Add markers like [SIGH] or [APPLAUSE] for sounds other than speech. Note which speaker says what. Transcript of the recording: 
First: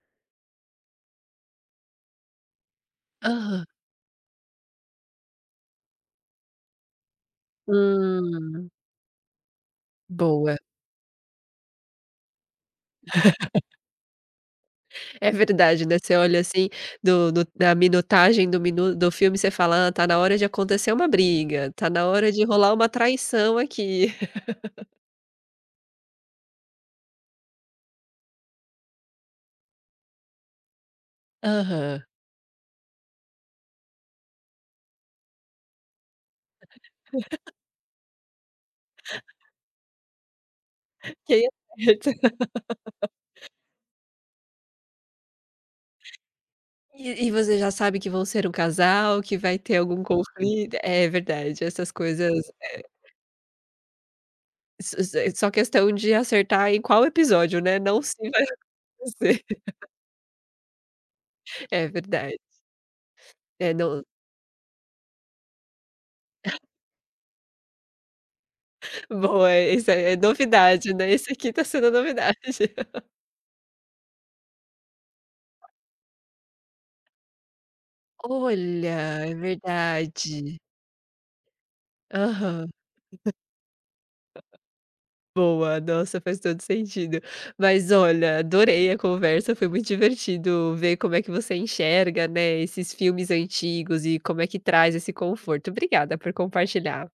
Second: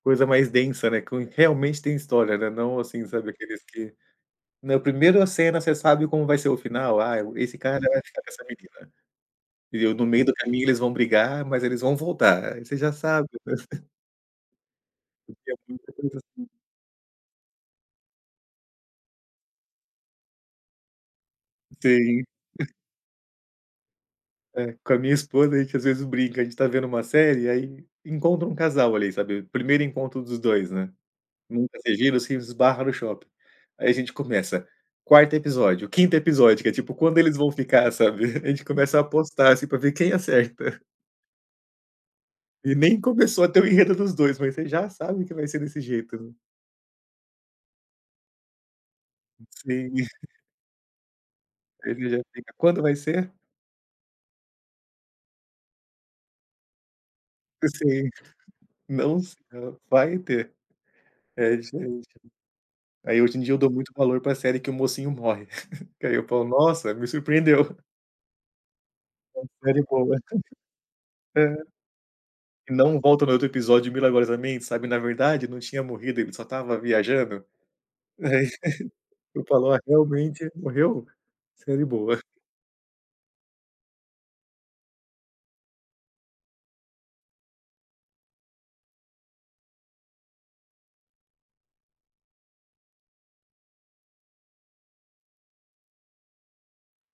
Speaker 1: Coisa mais densa, né? Com realmente tem história, né? Não assim, sabe, aqueles
Speaker 2: Aham.
Speaker 1: que, na primeira cena você sabe como vai ser o final: "Ah, o esse cara vai ficar com essa
Speaker 2: Hum.
Speaker 1: menina". Entendeu? "No meio do
Speaker 2: Boa.
Speaker 1: caminho eles vão brigar, mas eles vão voltar". Aí você já sabe. [LAUGHS]
Speaker 2: [LAUGHS] É
Speaker 1: E tinha
Speaker 2: verdade,
Speaker 1: muita
Speaker 2: né, você
Speaker 1: coisa
Speaker 2: olha
Speaker 1: assim.
Speaker 2: assim, do do da minutagem do minu do filme você fala: "Hã, tá na hora de acontecer uma briga, tá na
Speaker 1: Sim.
Speaker 2: hora de rolar
Speaker 1: [LAUGHS]
Speaker 2: uma traição aqui."
Speaker 1: É. Com
Speaker 2: [LAUGHS]
Speaker 1: a minha esposa, a gente às vezes brinca, a gente tá vendo uma série, aí encontra um casal ali, sabe? Primeiro encontro dos 2, né? Nunca se
Speaker 2: Aham.
Speaker 1: viram e se esbarra no shopping. Aí a gente começa. 4º episódio, 5º episódio, que é tipo: "Quando eles vão ficar", sabe? [LAUGHS] A gente começa a
Speaker 2: [LAUGHS]
Speaker 1: apostar assim pra ver quem acerta.
Speaker 2: Quem acerta.
Speaker 1: E nem começou a
Speaker 2: [LAUGHS]
Speaker 1: ter o enredo dos 2, mas você já sabe que vai ser desse jeito.
Speaker 2: E e você já sabe que vão ser um casal, que vai ter
Speaker 1: Sim.
Speaker 2: algum
Speaker 1: [LAUGHS]
Speaker 2: conflito. É verdade, essas
Speaker 1: Ele já
Speaker 2: coisas,
Speaker 1: fica: "Quando vai
Speaker 2: é.
Speaker 1: ser?"
Speaker 2: Iss iss daí só questão de acertar em qual episódio,
Speaker 1: Sim.
Speaker 2: né? Não se vai
Speaker 1: [LAUGHS] Não
Speaker 2: acontecer.
Speaker 1: são
Speaker 2: [LAUGHS]
Speaker 1: vai ter. É
Speaker 2: [LAUGHS] É
Speaker 1: diferente.
Speaker 2: verdade.
Speaker 1: Aí hoje em dia eu dou
Speaker 2: É
Speaker 1: muito
Speaker 2: no
Speaker 1: valor para a série que o mocinho morre, [LAUGHS] que aí eu falo:
Speaker 2: [LAUGHS]
Speaker 1: "Nossa, me surpreendeu!"
Speaker 2: [LAUGHS]
Speaker 1: É uma
Speaker 2: Boa,
Speaker 1: série
Speaker 2: isso aí é
Speaker 1: boa. [LAUGHS]
Speaker 2: novidade, né? Esse aqui
Speaker 1: Aham.
Speaker 2: tá sendo novidade.
Speaker 1: Não
Speaker 2: [LAUGHS]
Speaker 1: volta no outro episódio milagrosamente, sabe: "Na verdade não tinha morrido, ele só estava viajando."
Speaker 2: Olha,
Speaker 1: [LAUGHS]
Speaker 2: é
Speaker 1: Tu falou: "Ah, realmente
Speaker 2: verdade!
Speaker 1: morreu? Série boa."
Speaker 2: Aham. [LAUGHS] Boa, nossa, faz todo o sentido. Mas olha, adorei a conversa, foi muito divertido ver como é que você enxerga, né, esses filmes antigos e como é que traz esse conforto. Obrigada por compartilhar.